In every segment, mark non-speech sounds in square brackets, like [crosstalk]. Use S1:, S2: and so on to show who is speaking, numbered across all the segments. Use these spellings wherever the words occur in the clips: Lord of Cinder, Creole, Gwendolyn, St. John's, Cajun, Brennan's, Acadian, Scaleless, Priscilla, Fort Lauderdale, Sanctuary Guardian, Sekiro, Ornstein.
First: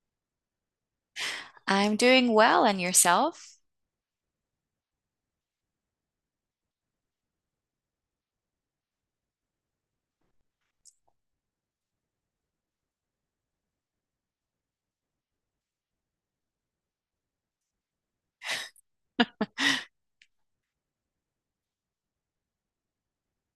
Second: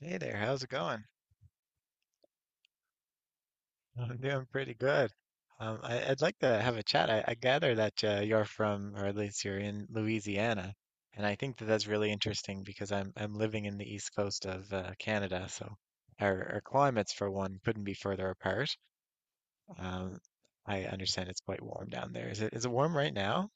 S1: Hey there, how's it going?
S2: I'm doing well, and yourself?
S1: I'm doing pretty good. I'd like to have a chat. I gather that you're from, or at least you're in Louisiana, and I think that that's really interesting because I'm living in the east coast of Canada, so our climates for one couldn't be further apart. Um, I understand it's quite warm down there. Is it warm right now?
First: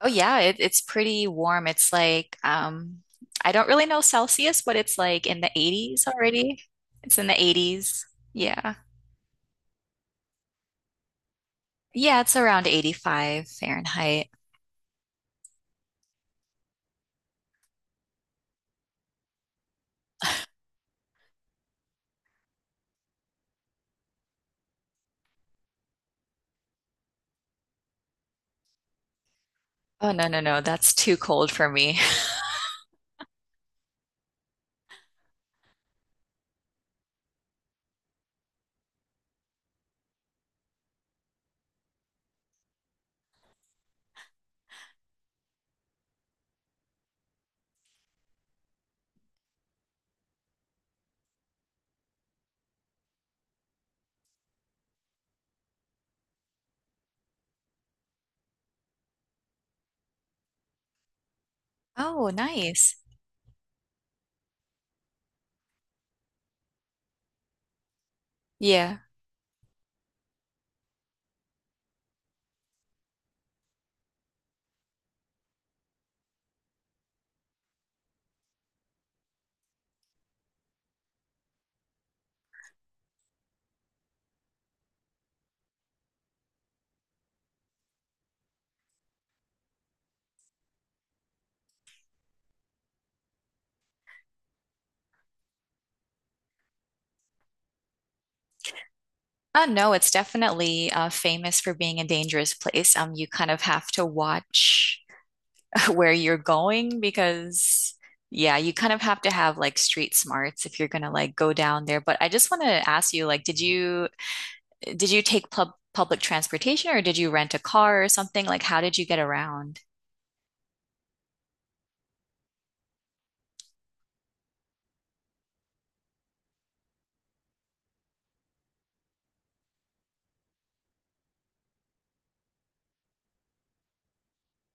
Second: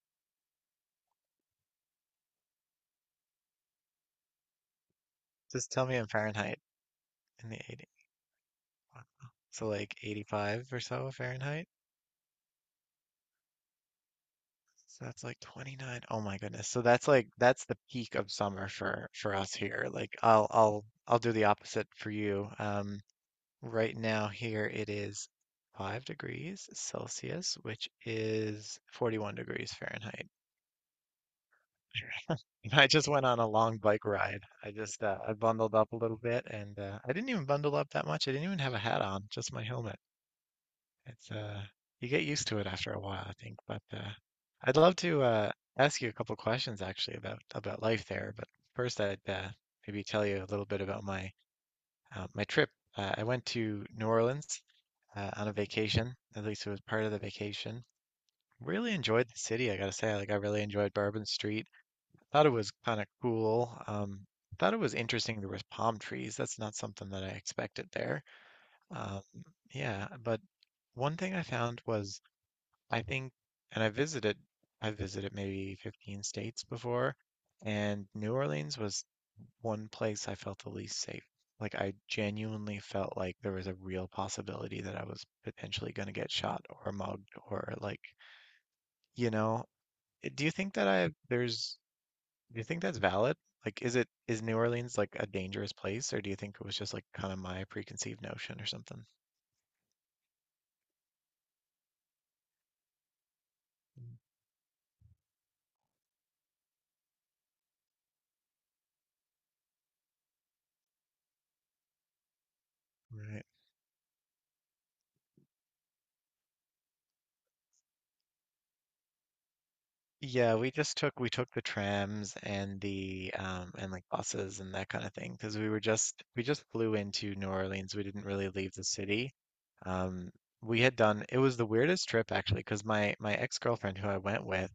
S2: Oh yeah, it's pretty warm. It's like I don't really know Celsius, but it's like in the
S1: Just tell me
S2: 80s
S1: in Fahrenheit
S2: already. It's in the
S1: in the 80,
S2: 80s. Yeah.
S1: so like 85 or so Fahrenheit.
S2: Yeah, it's around 85 Fahrenheit.
S1: So that's like 29. Oh my goodness. So that's like that's the peak of summer for us here. Like I'll do the opposite for you. Right now here it is 5 degrees Celsius, which is 41 degrees
S2: Oh no,
S1: Fahrenheit.
S2: no, no, that's too cold for me. [laughs]
S1: [laughs] And I just went on a long bike ride. I just I bundled up a little bit and I didn't even bundle up that much. I didn't even have a hat on, just my helmet. It's you get used to it after a while, I think. But I'd love to ask you a couple questions actually about life there. But first, I'd maybe tell you a little bit about my trip. I went to New Orleans on a vacation. At least it was part of the vacation. Really enjoyed the city, I gotta say. Like I really enjoyed Bourbon Street.
S2: Oh,
S1: Thought it was
S2: nice.
S1: kind of cool. Thought it was interesting there was palm trees. That's not something that I expected there.
S2: Yeah.
S1: Um, yeah, but one thing I found was I think, and I visited, I visited maybe 15 states before, and New Orleans was one place I felt the least safe. Like I genuinely felt like there was a real possibility that I was potentially going to get shot or mugged or like, you know, eh, do you think that's valid? Like, is New Orleans like a dangerous place, or do you think it was just like kind of my preconceived notion or something?
S2: Oh no, it's definitely famous for being a dangerous place. You kind of have to watch like where you're going, because yeah, you kind of have to have like street smarts if you're gonna like go down there. But I just want to ask you, like,
S1: Right.
S2: did you take public transportation, or did you rent a car or something? Like, how did you get around?
S1: Yeah, we took the trams and the and like buses and that kind of thing because we just flew into New Orleans. We didn't really leave the city. Um, we had done it was the weirdest trip actually because my ex-girlfriend who I went with,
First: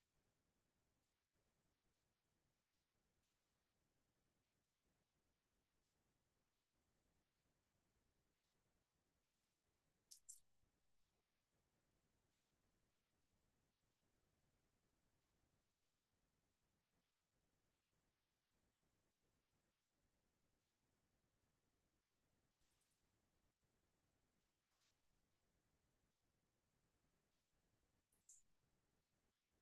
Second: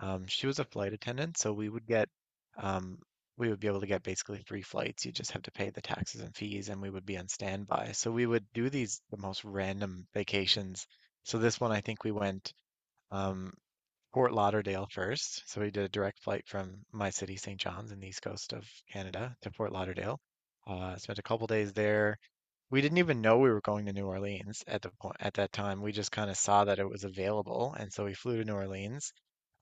S1: she was a flight attendant, so um we would be able to get basically three flights. You just have to pay the taxes and fees, and we would be on standby. So we would do the most random vacations. So this one I think we went. Um, Fort Lauderdale first. So we did a direct flight from my city, St. John's, in the east coast of Canada to Fort Lauderdale. Spent a couple days there. We didn't even know we were going to New Orleans at the point at that time. We just kind of saw that it was available, and so we flew to New Orleans.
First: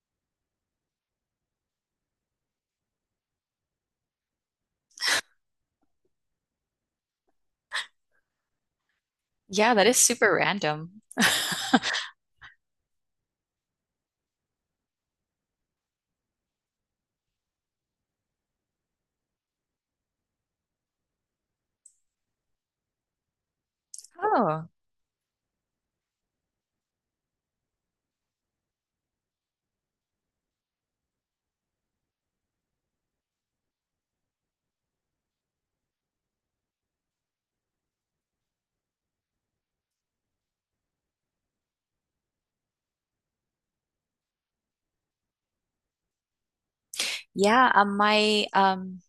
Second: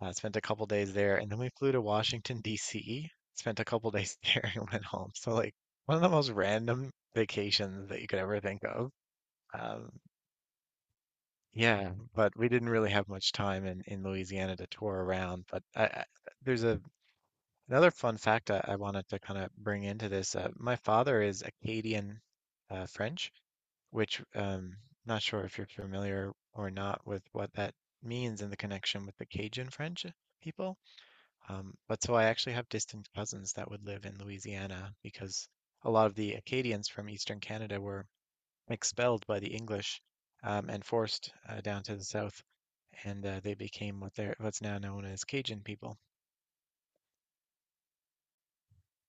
S1: Spent a couple days there, and then we flew to Washington, D.C. Spent a couple days there [laughs] and went home. So like one of the most random vacations that you could ever think of.
S2: Yeah, that
S1: Um,
S2: is super random. [laughs]
S1: yeah, but we didn't really have much time in Louisiana to tour around. But there's a another fun fact I wanted to kind of bring into this. My father is Acadian French, which
S2: Oh,
S1: not sure if you're familiar or not with what that means in the connection with the Cajun French people. But so I actually have distant cousins that would live in Louisiana because a lot of the Acadians from Eastern Canada were expelled by the English and forced down to the south, and they became what they're what's now known as Cajun people.
S2: yeah. My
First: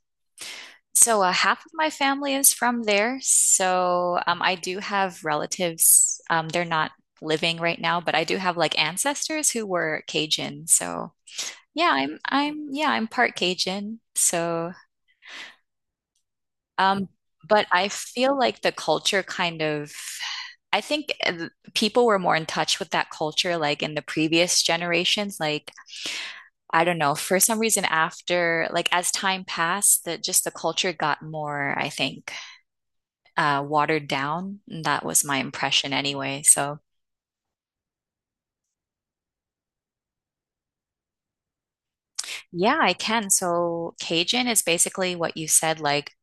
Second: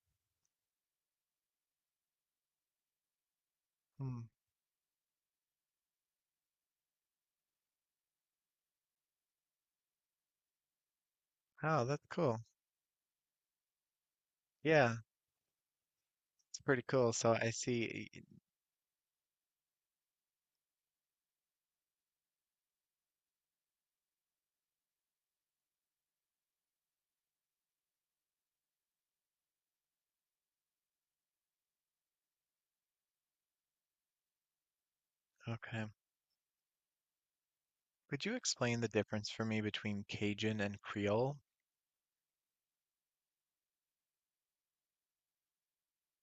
S2: so Half of my family is from there. So
S1: Hmm.
S2: I do have relatives. They're not living right now, but I do have like ancestors who were Cajun. So.
S1: Oh,
S2: Yeah,
S1: that's
S2: I'm
S1: cool.
S2: I'm yeah, I'm part Cajun. So,
S1: Yeah, it's pretty
S2: um,
S1: cool. So I
S2: but I
S1: see.
S2: feel like the culture kind of, I think people were more in touch with that culture like in the previous generations. Like, I don't know, for some reason after like as time passed, that just the culture got more, I think, watered down. That was my
S1: Okay.
S2: impression anyway. So
S1: Could you explain the difference for me between Cajun and Creole?
S2: yeah, I can. So Cajun is basically what you said, like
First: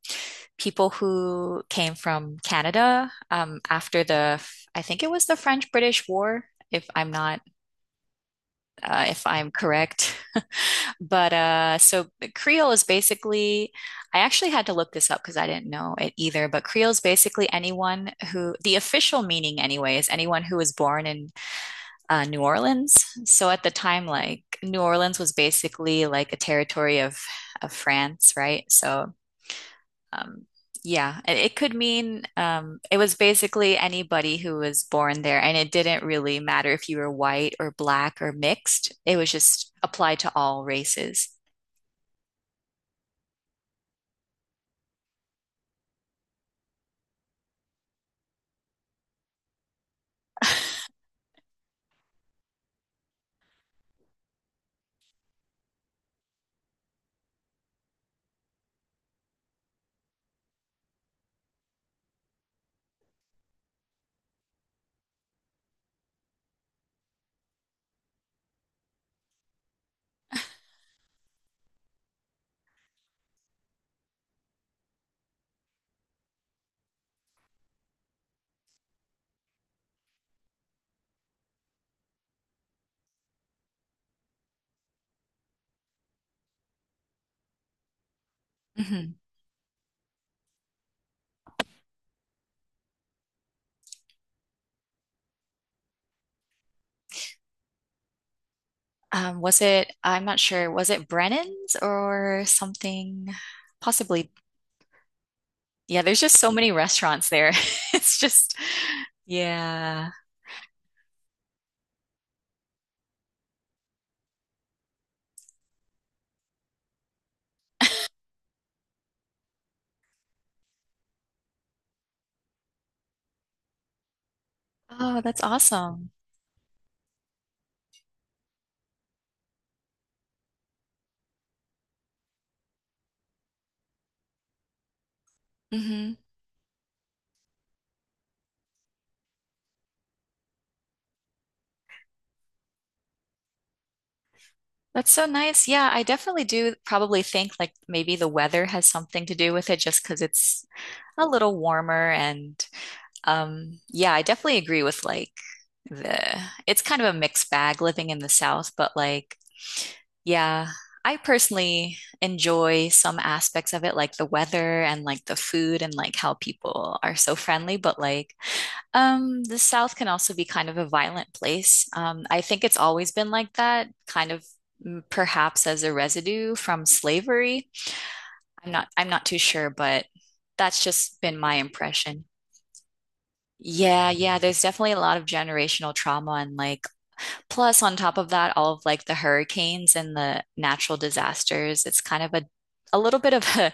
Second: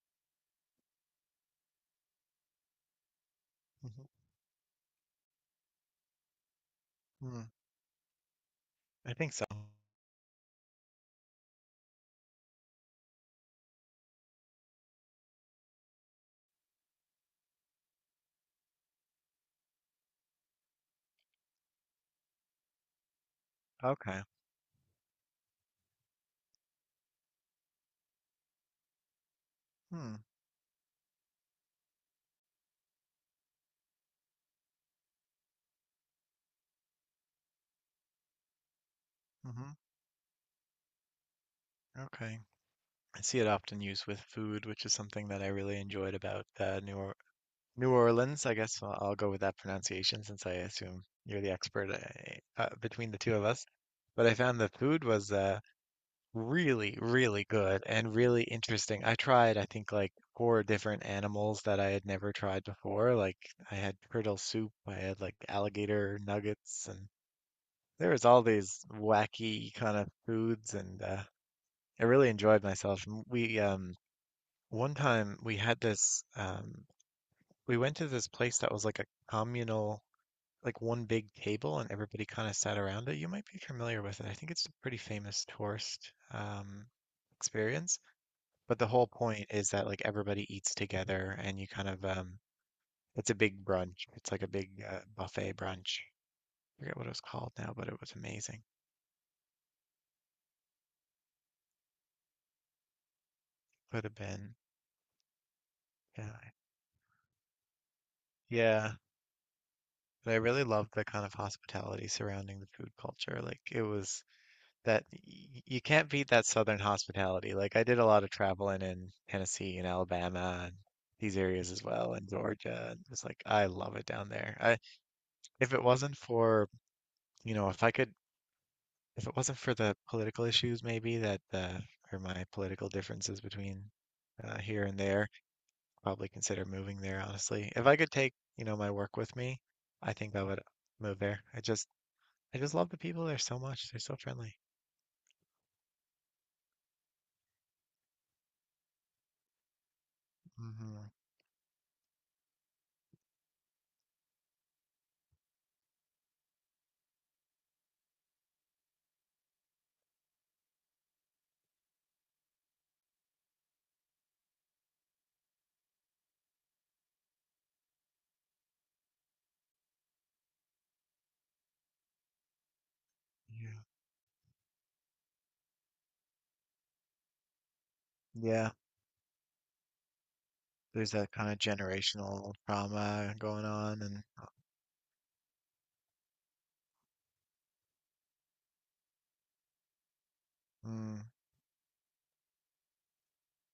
S2: people who came from Canada
S1: Mhm.
S2: after the, I think it was the French-British War, if I'm not,
S1: Hmm. I
S2: if
S1: think so.
S2: I'm correct. [laughs] But so Creole is basically, I actually had to look this up because I didn't know it either. But Creole is basically anyone who, the official meaning anyway, is anyone who was born in New Orleans. So at the time,
S1: Okay.
S2: like New Orleans was basically like a territory of France, right? So
S1: Hmm.
S2: um, yeah, it could mean it was basically anybody who was born there, and it didn't really matter if you were white or black or mixed. It was just
S1: Hmm.
S2: applied to all races.
S1: Okay. I see it often used with food, which is something that I really enjoyed about New Orleans, I guess I'll go with that pronunciation since I assume you're the expert between the two of us. But I found the food was really, really good and really interesting. I tried, I think, like four different animals that I had never tried before. Like I had turtle soup, I had like alligator nuggets, and there was all these wacky kind of foods, and I really enjoyed myself. M- We One time we had this we went to this place that was like a communal like one big table and everybody kind of sat around it. You might be familiar with it. I think it's a pretty famous tourist experience. But the whole
S2: Hmm.
S1: point is that like everybody eats together and you kind of it's a big brunch. It's like a big buffet brunch. I forget what it was called now, but it was amazing.
S2: Was it? I'm not sure. Was it Brennan's or something?
S1: Could have
S2: Possibly.
S1: been.
S2: Yeah, there's
S1: Yeah.
S2: just so many restaurants there. [laughs] It's just,
S1: Yeah.
S2: yeah.
S1: But I really loved the kind of hospitality surrounding the food culture. Like it was that y- you can't beat that southern hospitality. Like I did a lot of traveling in Tennessee and Alabama and these areas as well, and Georgia. And it's like I love it down there. I
S2: Oh, that's
S1: if it
S2: awesome.
S1: wasn't for, you know, if I could, if it wasn't for the political issues maybe that or my political differences between here and there,
S2: Hmm.
S1: probably consider moving there, honestly. If I could take, you know, my work with me, I think I would move there. I just love the people there so much. They're so friendly.
S2: That's so nice. Yeah, I definitely do probably think like maybe the weather has something to do with it, just because it's
S1: Hmm.
S2: a little warmer. And yeah, I definitely agree with like the it's kind of a mixed bag living in the South, but like yeah, I personally enjoy some aspects of it, like the weather and like the food and like how people are so friendly. But like, the South can also be kind of a violent place. I think it's always been like
S1: Yeah.
S2: that, kind of mm, perhaps as a residue from slavery.
S1: Yeah.
S2: I'm not too sure, but that's
S1: There's
S2: just
S1: that
S2: been
S1: kind
S2: my
S1: of
S2: impression.
S1: generational trauma going on,
S2: Yeah,
S1: and
S2: yeah, there's definitely a lot of generational trauma and like plus, on top of that, all of like the hurricanes and the natural
S1: mm,
S2: disasters, it's kind of a little bit of [laughs]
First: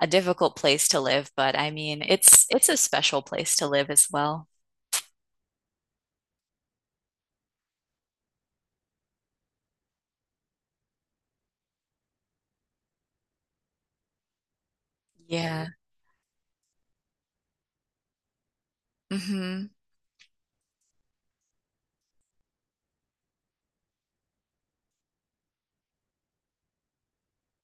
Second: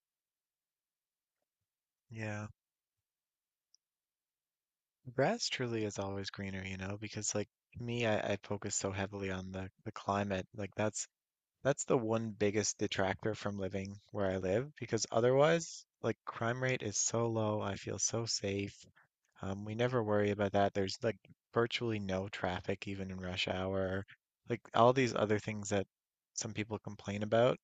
S2: a difficult place to live, but I mean, it's
S1: yeah,
S2: it's a special place to live as well.
S1: grass truly is always greener, you know, because like me, I focus so heavily on the climate. Like that's the one biggest detractor from living where I live, because
S2: Yeah.
S1: otherwise, like crime rate is so low. I feel so safe.
S2: Hmm.
S1: We never worry about that. There's like virtually no traffic even in rush hour. Like all these other things that some people complain about.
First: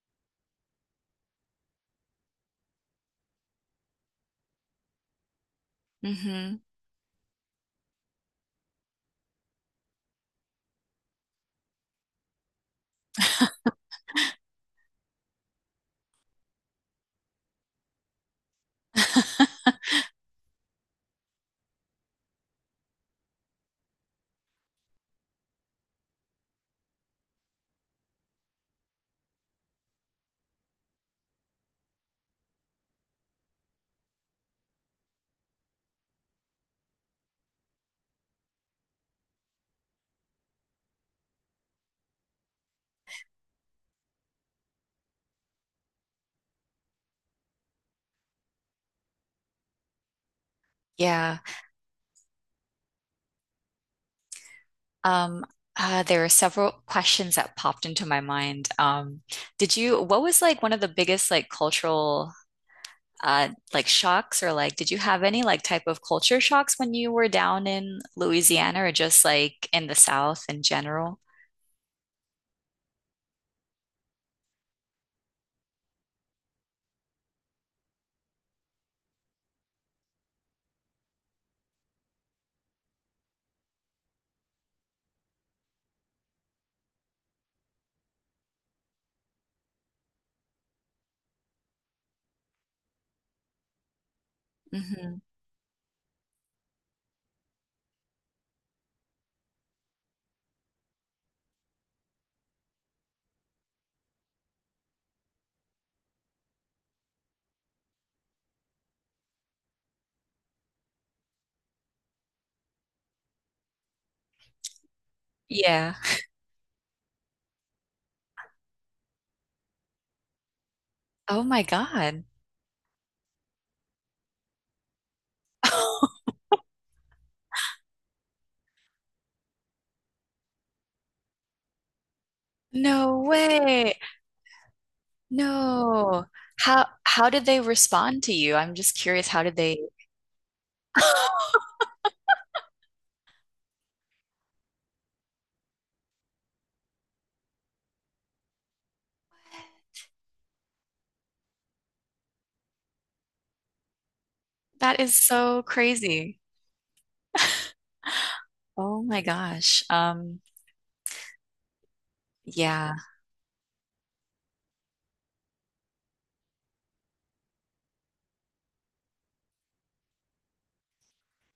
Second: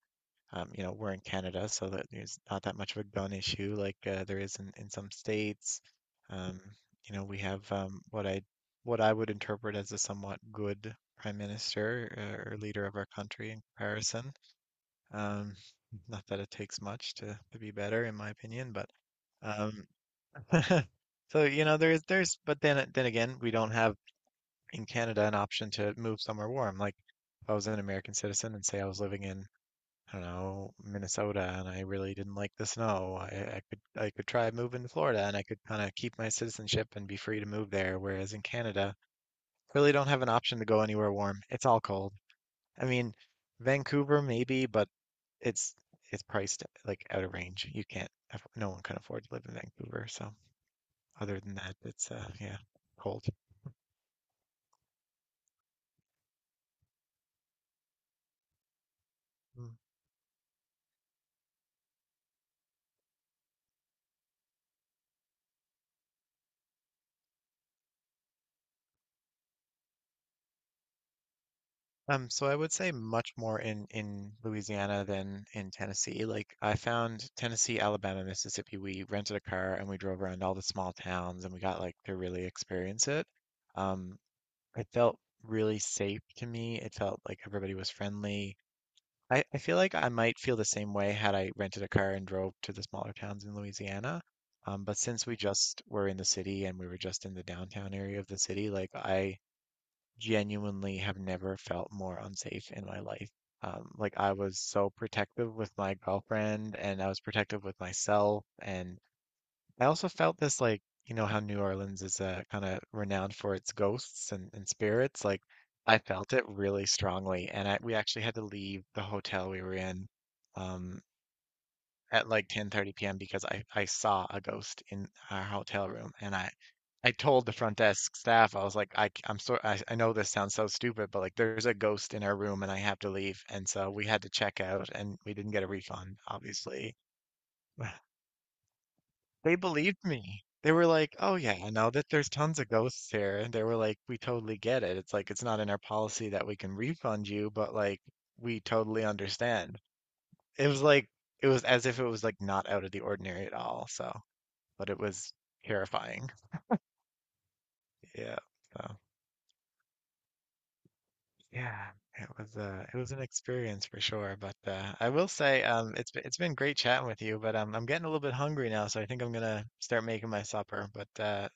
S1: You know, we're in Canada, so that there's not that much of a gun issue like there is in some states.
S2: Hmm.
S1: Um, you know, we have what I would interpret as a somewhat good prime minister or leader of our country in comparison. Um, Not that it takes much to be better, in my opinion, but
S2: [laughs]
S1: um, [laughs] so you know, but then again, we don't have in Canada an option to move somewhere warm. Like if I was an American citizen and say I was living in I don't know, Minnesota and I really didn't like the snow. I could try moving to Florida and I could kind of keep my citizenship and be free to move there, whereas in Canada, really don't have an option to go anywhere warm. It's all cold. I mean, Vancouver maybe, but it's it's priced like out of range. You can't aff- no one can afford to live in Vancouver, so
S2: Yeah.
S1: other than that, it's yeah, cold.
S2: Um, there were several questions that popped into my mind.
S1: Hmm.
S2: What was like one of the biggest like cultural like shocks, or like did you have any like type of culture shocks when you were down in Louisiana, or just like in the South in general?
S1: So I would say much more in Louisiana than in Tennessee. Like I found Tennessee, Alabama, Mississippi, we rented a car and we drove around all the small towns and we got like to really experience it. Um, it felt really safe to me. It felt like everybody was friendly. I feel like I might feel the same way had I rented a car and drove to the smaller towns in Louisiana. But
S2: Hmm.
S1: since we just were in the city and we were just in the downtown area of the city, like I genuinely have never felt more unsafe in my life. Like I was so protective with my girlfriend and I was protective with myself. And I also felt this like, you know, how New Orleans is kind of renowned for its ghosts and spirits. Like
S2: Yeah.
S1: I felt it really strongly. And we actually had to leave the hotel we were in. Um,
S2: Oh my God.
S1: at like 10:30 p.m. because I saw a ghost in our hotel room
S2: [laughs]
S1: and I told the front desk staff I was like I am so I know this sounds so stupid but like there's a ghost in our room and I have to
S2: No
S1: leave and so
S2: way.
S1: we had to check out and we didn't get a refund
S2: No. How
S1: obviously. [sighs]
S2: how did they
S1: [laughs]
S2: respond to you? I'm just curious, how did
S1: They
S2: they
S1: believed me. They were like, "Oh yeah,
S2: [laughs]
S1: I know that there's tons of ghosts here." And they were like, "We totally get it. It's like it's not in our policy that we can refund you, but like we totally understand." It was like it was as if it was like not out of the ordinary at all. So but
S2: that
S1: it
S2: is
S1: was
S2: so
S1: terrifying.
S2: crazy.
S1: Yeah. So
S2: Oh my gosh.
S1: yeah,
S2: Yeah.
S1: it was an experience for sure. But I will say it's been great chatting with you, but I'm getting a little bit hungry now, so I think I'm gonna start making my supper. But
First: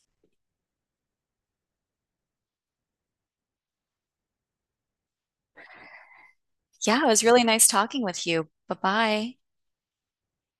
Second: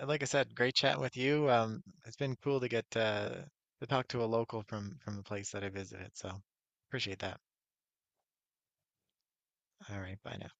S1: like I said, great chatting with you. It's been cool to get to talk to a local from the place that I visited. So
S2: Yeah, it
S1: appreciate
S2: was
S1: that.
S2: really nice talking with you. Bye-bye.
S1: All right, bye now.